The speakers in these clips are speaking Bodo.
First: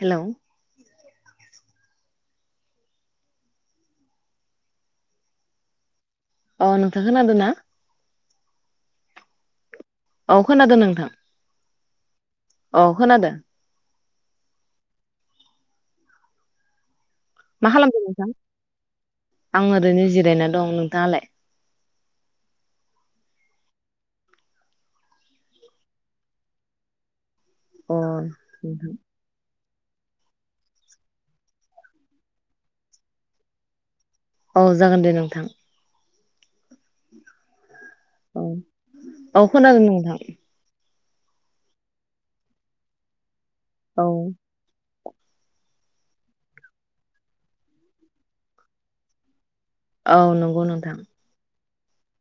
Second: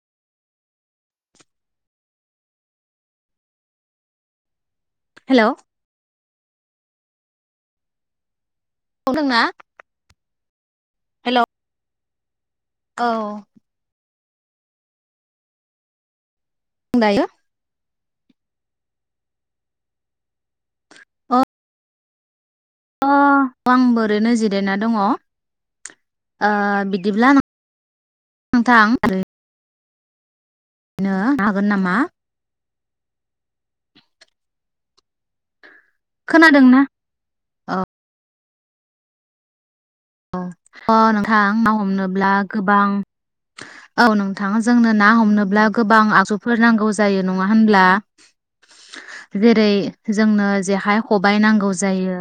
हेलौ हेलौ अ नोंथां खोनादोना [unintelligible] औ खोनादों नों [unintelligible] अ औ खोनादो [unintelligible] खालामदो नोंथां? आं ओरैनो जिरायना दं नोंथाङालाय? अ आं बोरैनो जिरायना दङ ओ- बिदिब्ला नोंथां अ-उहु नो हागोन नामा औ जागोन दे नोंथां खोनादोंना औ औ - औ खनादो नो [unintelligible] अ नोंथां ना हमनोब्ला गोबां औ नोंथाङा जोंनो ना हमनोब्ला गोबां आगजुफोर नांगौ जायो नङा होनब्ला जेरै औ जोंनो नंगौ नोंथां जेहाय खबाइ नांगौ ज जायो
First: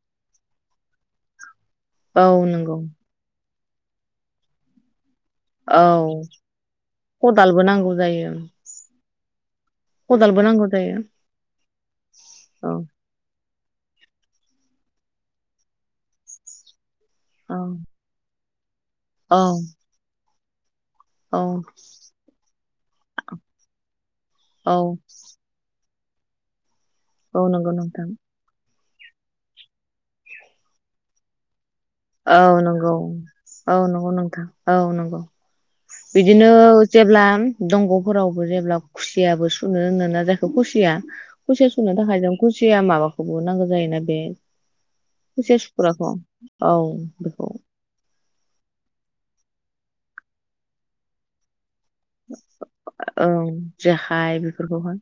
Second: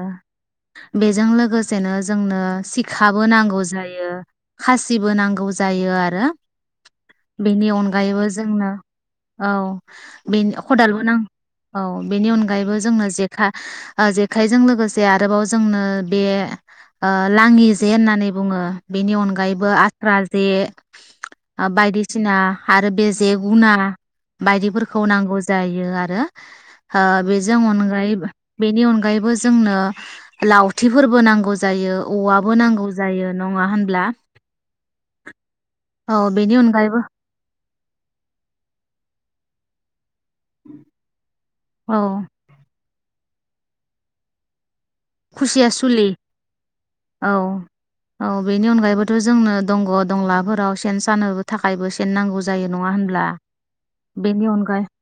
बेजों लोगोस सेनो औ जोंनो नंगौ सिखाबो नांगौ ज जायो खासिबो नांग नांगौ औ जायो आरो खदालबो बेनि नांगौ अनगायैबो जायो जोंनो औ - खदालबो बेनि नांगौ जायो खदालबो औ- बेनि औ अनगायैबो जोंनो जेखा ओ - जेखायजों लोगोसे आरोबाव जोंनो बे ओ औ लाङि जे होननानै बुङो बेनि औ अनगायैबो आस्रा जे औ [unintelligible] ओ - बायदिसिना आरो बे जे गुना औ बायदिफोरखौ नांगौ जायो आ [unintelligible] हो औ बेजों नंगौ नोंथां अनगायैबो बेनि अन यैबो जोंनो लावथिफोरबो नांगौ जायो औवाबो औ - नांगौ नंगौ जायो नङा औ - होनब्ला नंगौ नोंथां औ - नंगौ औ बिदिनो बेनि अनगायैबो जेब्ला दंगफोरावबो जेब्ला खुसियाबो सुनो होनो जे खुसिया खुसिया सुनो औ थाखाय जों खुसिया माबाखौ [unintelligible] नांगौ जायोना बे। [unintelligible] खुसिया सुलि सोग्राखो औ बेखौ औ औ बेनि अनगायैबोथ जोंनो दंग दंलाफोराव सेन सानोबो था थाखायबो सेन नांगौ जायो नङा होनब्ला ओं जेखाइ बेनि अनगायै बेफोरखौहाय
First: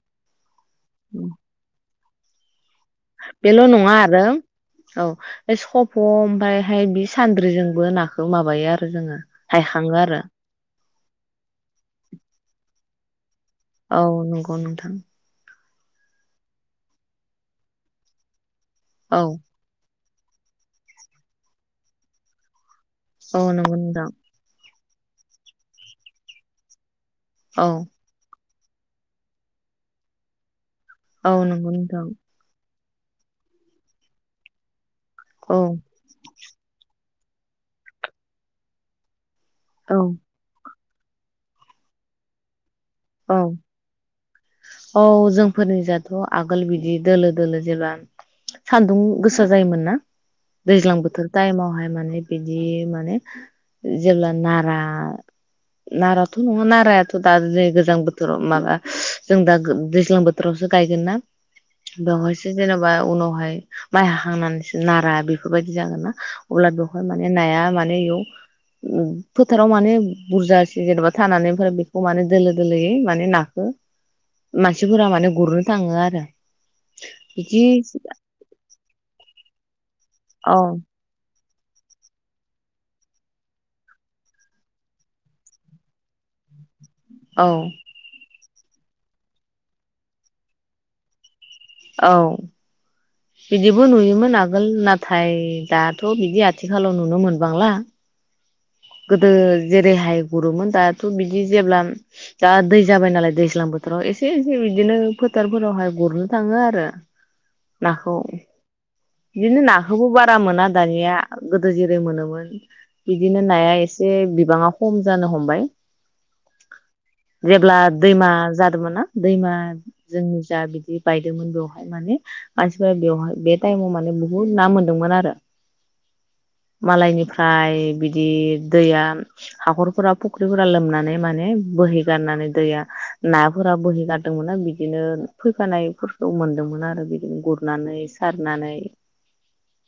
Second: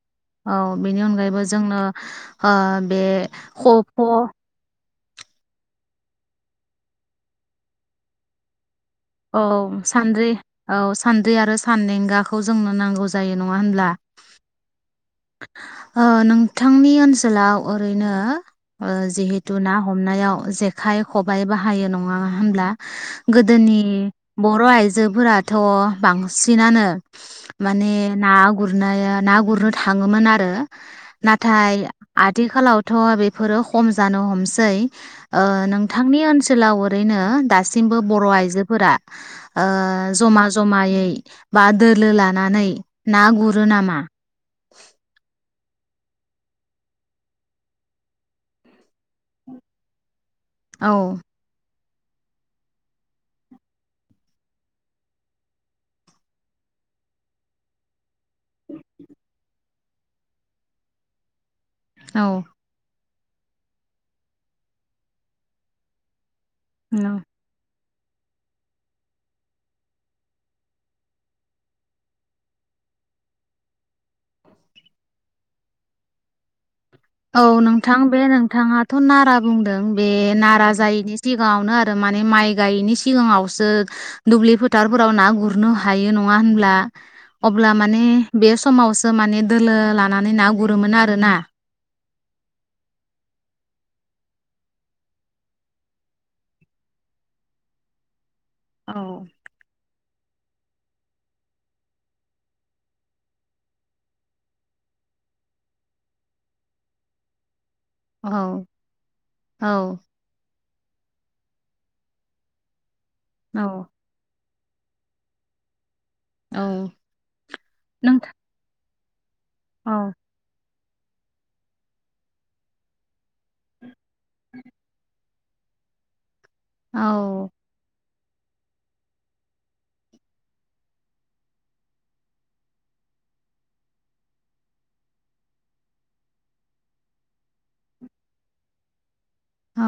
औ बेनि अनगायैबो जोंनो ओम बेल' नङा आरो औ बे सफ' ओमफायहाय बे सान्द्रिजोंबो नाखौ माबायो आरो जोङो औ हायखाङो आरो सान्द्रि औ सान्द्रि आरो सानदेंगाखौ जोंनो नांगौ जा औ नंगौ नोंथां अ नोंथांनि ओनसोलाव ओरैनो अ औ जिहेतु ना ह हमनायाव जेखाइ खबाइ बाहायो नङा हो होनब्ला औ नंगौ गोदोनि नोंथां बर' आयजो आयजोफोराथ बांसिनानो औ माने ना गोरनाया ना गुरनो थाङोमोन आरो औ नंगौ नाथाय नोंथां आथिखालाव अ बेफोरो खम जानो हमसै अ औ नोंथांनि ओनसोलाव ओरैनो दासिमबो बर' आइजोफोरा ओ औ जमा जमायै बा दोलो लानानै ना औ गुरो नामा? औ जोंफोरनि जाथ आगोल बिदि दोलो दोलो जेब्ला सान्दुं गोसा जायोमोन ना औ दैज्लां बोथोर टाइमावहाय माने बिदि माने जेब्ला नारा नाराथ नङा नारायाथ दा जे दैज्लां बोथोराव माबा जों दा दैज्लां बोथोरावसो गायगोन ना औ बेवहायसो जेनेबा उनाव [unintelligible] माइ हांनानैसो नारा बेफोरबायदि जागोना अब्ला बेवहाय नंगौ। माने नाया मा [unintelligible] फोथाराव माने बुरजा जेनेन बा थानानैफोरा बेखौ माने दोलो गोरलैयै माने नाखौ मानसिफोरा माने गुरनो थाङो आरो औ बिदि नोंथां बे नोंथाङाथ नारा बुंदों बे औ नारा जायिनि [unintelligible] गाङावनो आरो माने माइ गायैनि सिगाङावसो दुब्लि फोथारफोराव ना गुरनो हायो नङा होनब्ला औ अब्ला माने बे समावसो माने दोलो लानानै ना गुरोमोन आरोना औ बिदिबो नुयोमोन आगोल नाथाय दाथ' बिदि आथिखालाव नुनो मोनबांला औ गोदो जेरेहाय गुरोमोन दाथ बिदि जेब्ला दा दै जाबाय नालाय दैज्लां बोथोराव एसे एसे बिदिनो फोथारफोरावहाय गुरनो थाङो आरो। नाखौ औ बिदिनो औ नाखौबो बारा मोना दानिया गोदो जेरै मोनोमोन बिदिनो नाया औ एसे बिबाङा खम जानो हमबाय औ जेब्ला दैमा नोंथां जादोंमोन ना दैमा औ जोंनि जा बि जि बायदोंमोन बेवहाय माने मानसिफोरा बेवहाय बे [unintelligible] बुहुत ना मोनदोंमोन आरो औ मालायनिफ्राय बि बिदि दैया हाखरफोरा फुख्रिफोरा लोमनानै माने बोहैगारनानै दैया नाफोरा बोहैगारदोंमोना बिदिनो फैफानायफोरखौ मोनदोंमोन आरो बिदिनो गुरनानै सारनानै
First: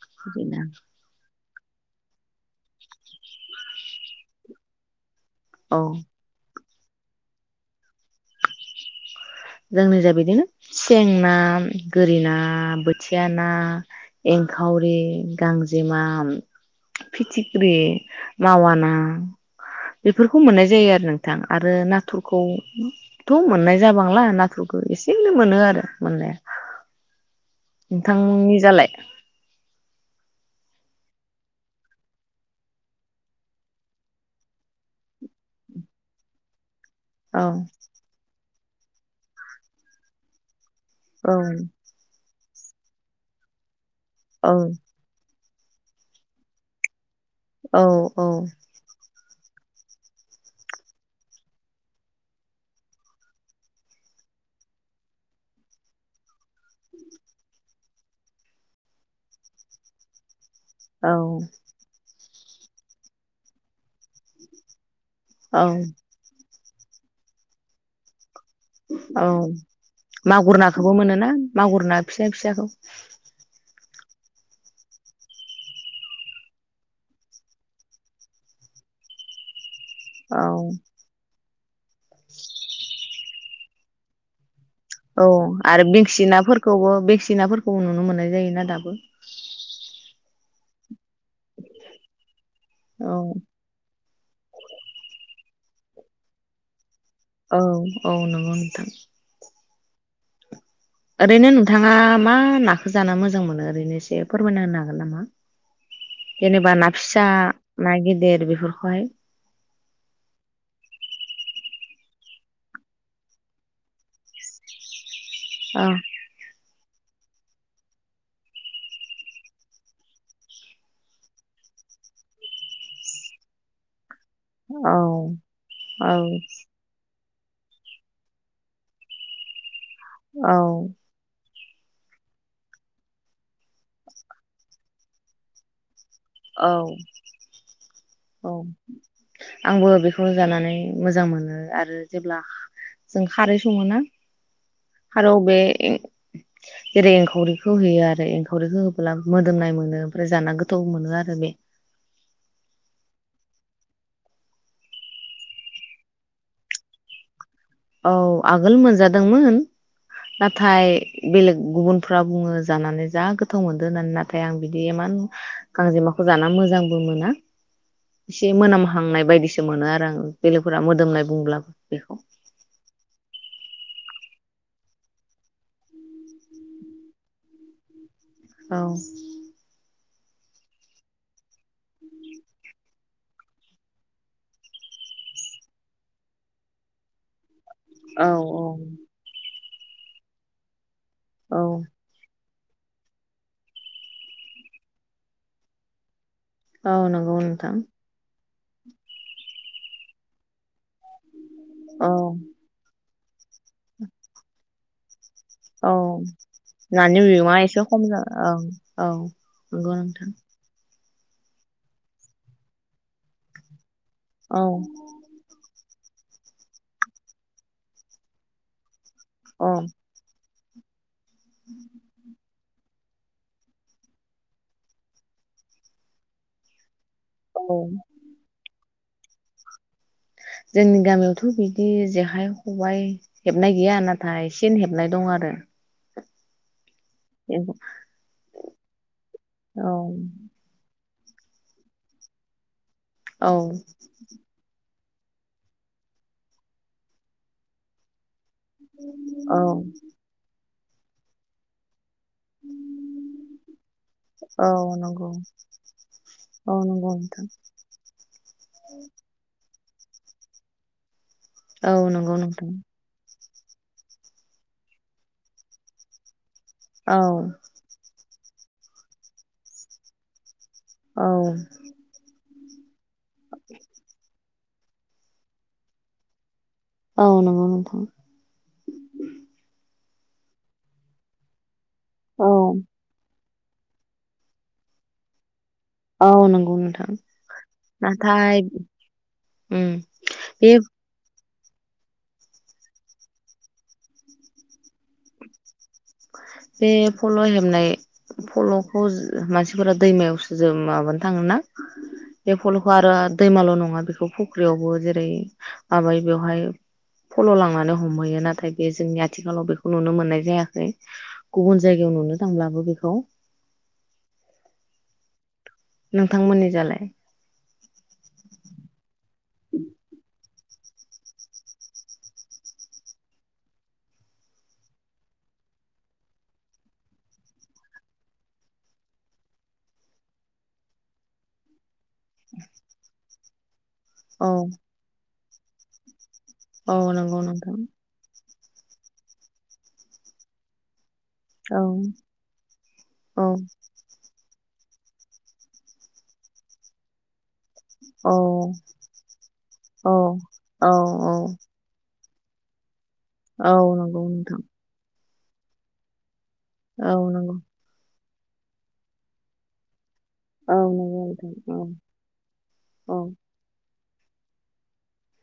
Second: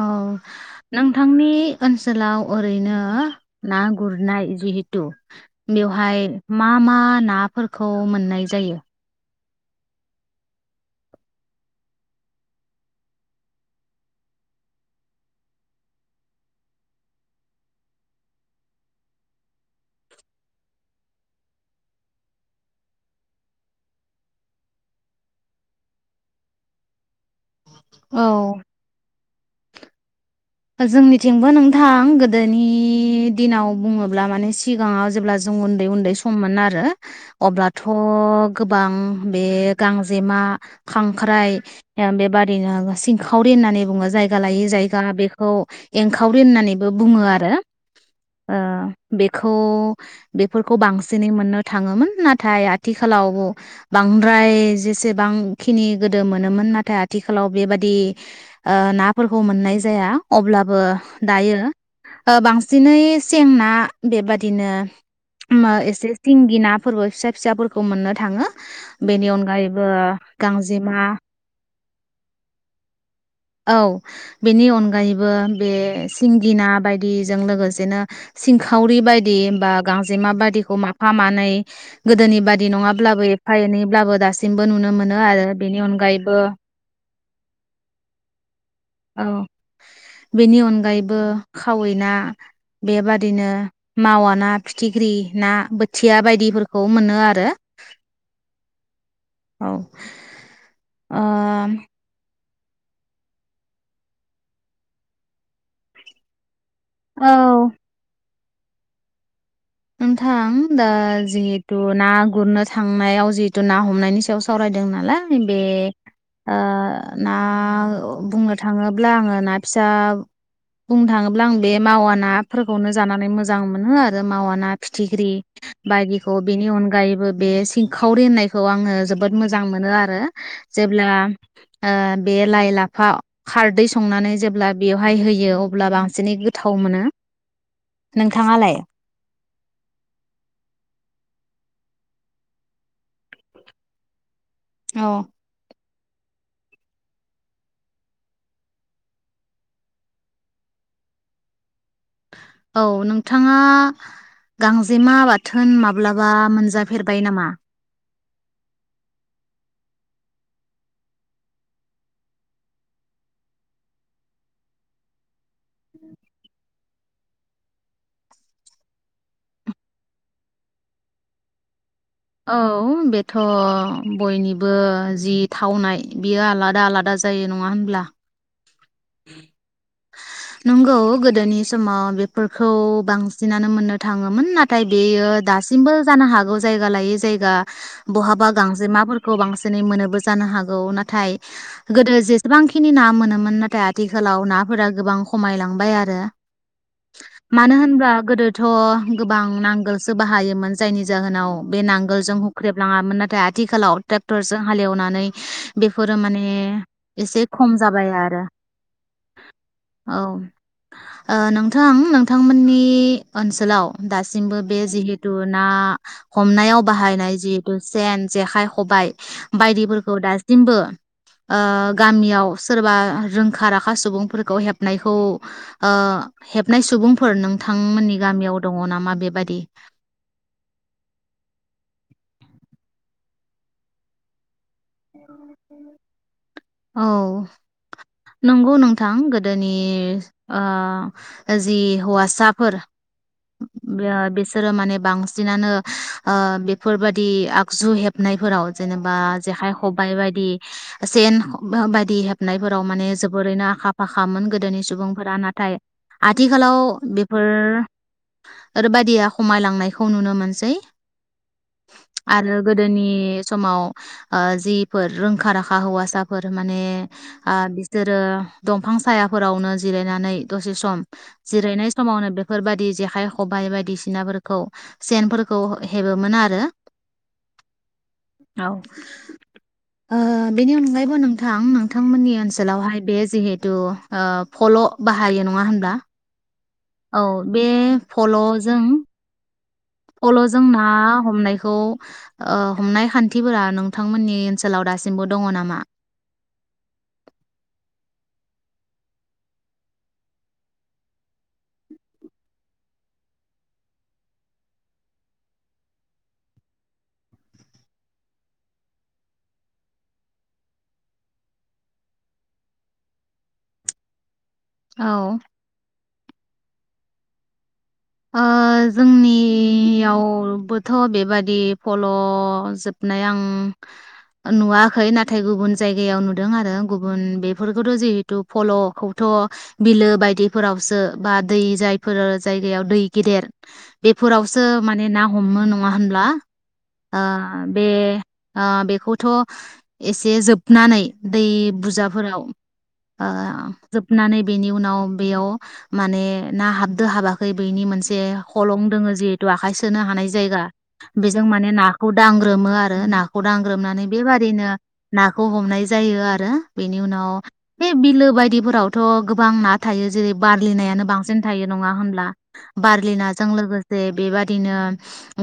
औ बिदिनो नोंथांनि ओनसोलाव ओरैनो ना गुरनाय जिहेथु औ बेवहाय मा मा नाफोरखौ मोननाय जायो जोंनि जा बिदिनो सें ना गोरि ना बोथिया ना एंखावरि गांजेमा फिथिख्रि मावा ना बेफोरखौ मोननाय जायो आरो नोंथां आरो नाथुरखौथ मोननाय जाबांला नाथुरखौ एसेनो मोनो आरो मोननाया औ नोंथांनि जालाय जोंनिथिंबो नोंथां गोदोनि दिनाव बुङोब्ला माने सिगाङाव जेब्ला जों उन्दै उन्दै सममोन आरो औ अब्लाथ गोबां बे गांजेमा औ खांख्राइ बेबादि बिनो आरो सिंखावरि होननानै बुङो जों जायगा औ लायै जायगा बे औ एंखावरि होननानैबो बुङो आरो औ औ ओ बेखौ बेफोरखौ बांसिनै मोननो थाङोमोन नाथाय आथिखालाव बांद्राय जेसेबांखिनि गोदो मोनोमोन नाथाय आथिखालाव बेबादि ओ नाफोरखौ मोननाय जाया अब्लाबो औ दायो ओ बांसिनै सें ना बेबादिनो औ मा एसे सिंगि ना फोरबो फिसा फिसाफोरखौ मोननो थाङो औ बेनि अनगायैबो मागुर नाखौबो गांजेमा मोनोना मागुर ना फिसा फिसाखौ औ बेनि अनगायैबो बे सिंगि ना बायदिजों लोगोसेनो सिंखावरि बायदि बा औ गांजेमाबादिखौ माफा मानै गोदोनि बादि नङाब्लाबो एफा एनैब्लाबो दासिम औ आरो बिखसि नाफोरखौबो बिख सिनाफोरखौबो नुनो मोननाय जायोना दाब बो औ बेनि अनगायै बो खावै ना औ बेबादिनो मावा ना फिथिख्रि ना बोथिया बायदिफोरखौ मोनो आरो औ औ नंगौ नोंथां औ ओ ओरैनो नोंथाङा मा नाखो जाना मोजां मोननो ओरैनो इसे फोरमायना होनो हागोन नामा जेने बा ना फिसा औ ना गिदिर बेफोर रखाय नोंथां दा जिहेथु ना गुरनो थांनायाव जिहेतु ना हमनायनि सायाव सावरायदों नालाय बे औ ओ ना बुंनो थाङोब्ला आङो ना फिसा बुंनो थाङोब्ला आं बे मावा नाफोरखौनो जानानै मोजां मोनो आरो मा ना औ फिथिख्रि औ बायदिखौ बेनि अनगायैबो बे सिंखावरि होननायखौ आङो जोबोद मोजां मोन मोनो आरो औ जेब्ला ओ बे लाइ लाफा खारदै संनानै जेब्ला बेवहाय होयो अब्ला बां एसेनै गोथाव मोनो औ नोंथाङालाय आंबो बेखौ जानानै मोजां मोनो आरो जेब्ला जों खारै सङो ना औ हारोव बे जेरै एंखावरिखौ होयो आरो एंखावरिखौ होबोला मोदोमनाय मोनो ओमफ्राय जाना गोथावबो मोनो आरो दा बे औ नोंथाङा गांजेमा बाथोन माब्लाबा मोनजाफेरबाय नामा औ आगोल मोजादोंमोन नाथाय बेलेग गुबुनफ्रा बुङो जानानै जा गोथाव मोनदों होननानै नाथाय आं बिदि इमान गांजेमाखौ जाना मोजांबो मोना एसे मोनामहांनाय बायदिसो मोनो आरो आं बेलेगफोरा मोदोमनाय बुंब्लाबो बेखौ औ बेथ बयनिबो जि थावनाय बियो आलादा आलादा जायो नङा होनब्ला औ नंगौ गोदोनि समाव बेफोरखौ बांसिनानो मोननो थाङोमोन नाथाय बेयो दासिमबो जानो हागौ जायगा लायै जायगा औ बहाबा औ गांजेमाफोरखौ बांसिन दोनै मोनोबो जानो हागौ ना थाय औ गोदो जे गोबांखिनि ना मोनोमोन नाथाय आथिखालाव नाफोरा गोबां खमायलांबाय आरो औ नंगौ मानो नोंथां होनबा गोदो थ गोबां नांगोलसो बाहायोमोन जायनि जाहोनाव बे औ नांगोलजों हुख्रेब लाङामोन ना आथिखाव ट्रेक्टरजों हालेवनानै औ बेफोरो माने नानि बिगङा एसे खम जा औ औ नंगौ औ नोंथां ओ नोंथां नोंथांमोननि ओनसोलाव दासिमबो औ बे जिहेथु ना हमनायाव बाहायनाय जिहेतु सेन जेखाय खबाय औ बायदिफोरखौ दासिम सिमबो ओ गामियाव सोरबा आ रों खा राखा सुबुंफोरखौ हेबनायखौ ओ हेबनाय सुबुं फोर औ नोंथांमोननि गामियाव दङ नामा मा बेबादि जोंनि गामियावथ बिदि जेखाइ खबाइ हेबनाय गैया नाथाय सेन हेबनाय दं आरो औ नंगौ नोंथां गोदोनि औ अ जि हौवासाफोर औ बे बेसर माने बांसिनानो बेफोरबादि आगजु हेबनाय फोराव जेनेबा औ जेखाइ खबाइ बायदि सेेन बायदि हेब आव माने जोबोरैनो आखा फाखामोन औ गोदोनि नंगौ सुबुंफोरा नाथाय आथिखालाव औ नंगौ नोंथां बेफोरबायदिया खामायलांनाय खौ नुनो मोनसै औ नंगौ आरो नोंथां गोदोनि समाव ओ जिफोर रोंखा राखा हौवासाफोर माने औ आ बिसोरो दंफां सायाफोरावनो जिरायनानै दसे सम औ जिरायनाय समावनो बे [unintelligible] खाइ खबाइ बायदिसिनाफोर खौ सेनफोरखौ हेबोमोन आरो औ नंगौ नोंथां औ ओ बेनि अनगायैबो नोंथां नोंथांमोन औ ओनसोलावहाय बे जिहेत तु फल बाहायो नङा होन औ न औ बे फलजों उम फलजों बे ना हमनायखौ खौ ओ हमनाय खान्थिफोरा नोंथांमोननि ओनसोलाव दासिमबो दङ नामा? बे फल हेबनाय फलखौ मानसिफोरा दैमायावसो जों माबानो थाङोना बे फलखौ आरो दैमाल नङा बेखौ फुख्रियावबो जेरै माबायो बेवहाय फल लांनानै हमहैयो नाथाय बे जोंनि आथिखालाव बेखौ नुनो मोननाय जायाखै। गुबुन जायगायाव नुनो थांब्लाबो बेखौ औ नोंथांमोननि जालाय ओ जोंनियावबोथ बेबादि फल जोबनाय आं नुवाखै नाथाय गुबुन जायगायाव नुदों आरो गुबुन बेफोरखौथ जिहेथु फलखौथ बिलो बायदिफोरावसो बा दै जायफोर जायग दैयाव दै गेदेर औ बेफोरावसो माने ना हमो नङा होनब्ला औ आ नंगौ नोंथां बे ओ बेखौथ एसे जोबनानै दै औ बुरजाफोराव ओ औ जोबनानै बेनि उनाव बेयाव माने ना हाबदो हाबाखै बेनि मोनसे‌ औ हलं दोङो जिहेथु आखाइ सोनो औ हानाय जायगा औ औ बेजों माने नाखौ दांग्रोमो आरो ना खौ औ दांग्रोमनानै नंगौ नोंथां बेबादिनो नाखौ हमनाय जायो आरो बेनि औ उनाव नंगौ बे बिलो बायदिफोरावथ गोबां ना थायो जेरै बारलि औ नायानो नंगौ बांसिन थायो नोंथां नङा होनब्ला बारलि औ नाजों लोगोसे बेबादिनो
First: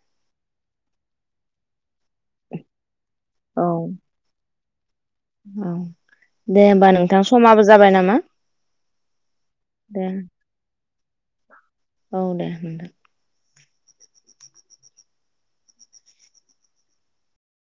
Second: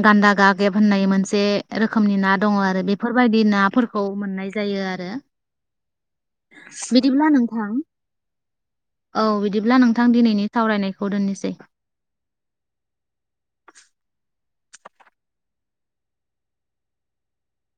गान्दा गागेब होननाय मोनसे रोख खोमनि ना दङ आरो बेफोरबायदि औ नाफोरखौ मोननाय जा जायो आरो औ दे होमबा नोंथां समाबो जाबाय नामा औ बिदिब्ला दे नोंथां दिनैनि सावरायनाय [unintelligible] औ दे नोंथां [inaudible]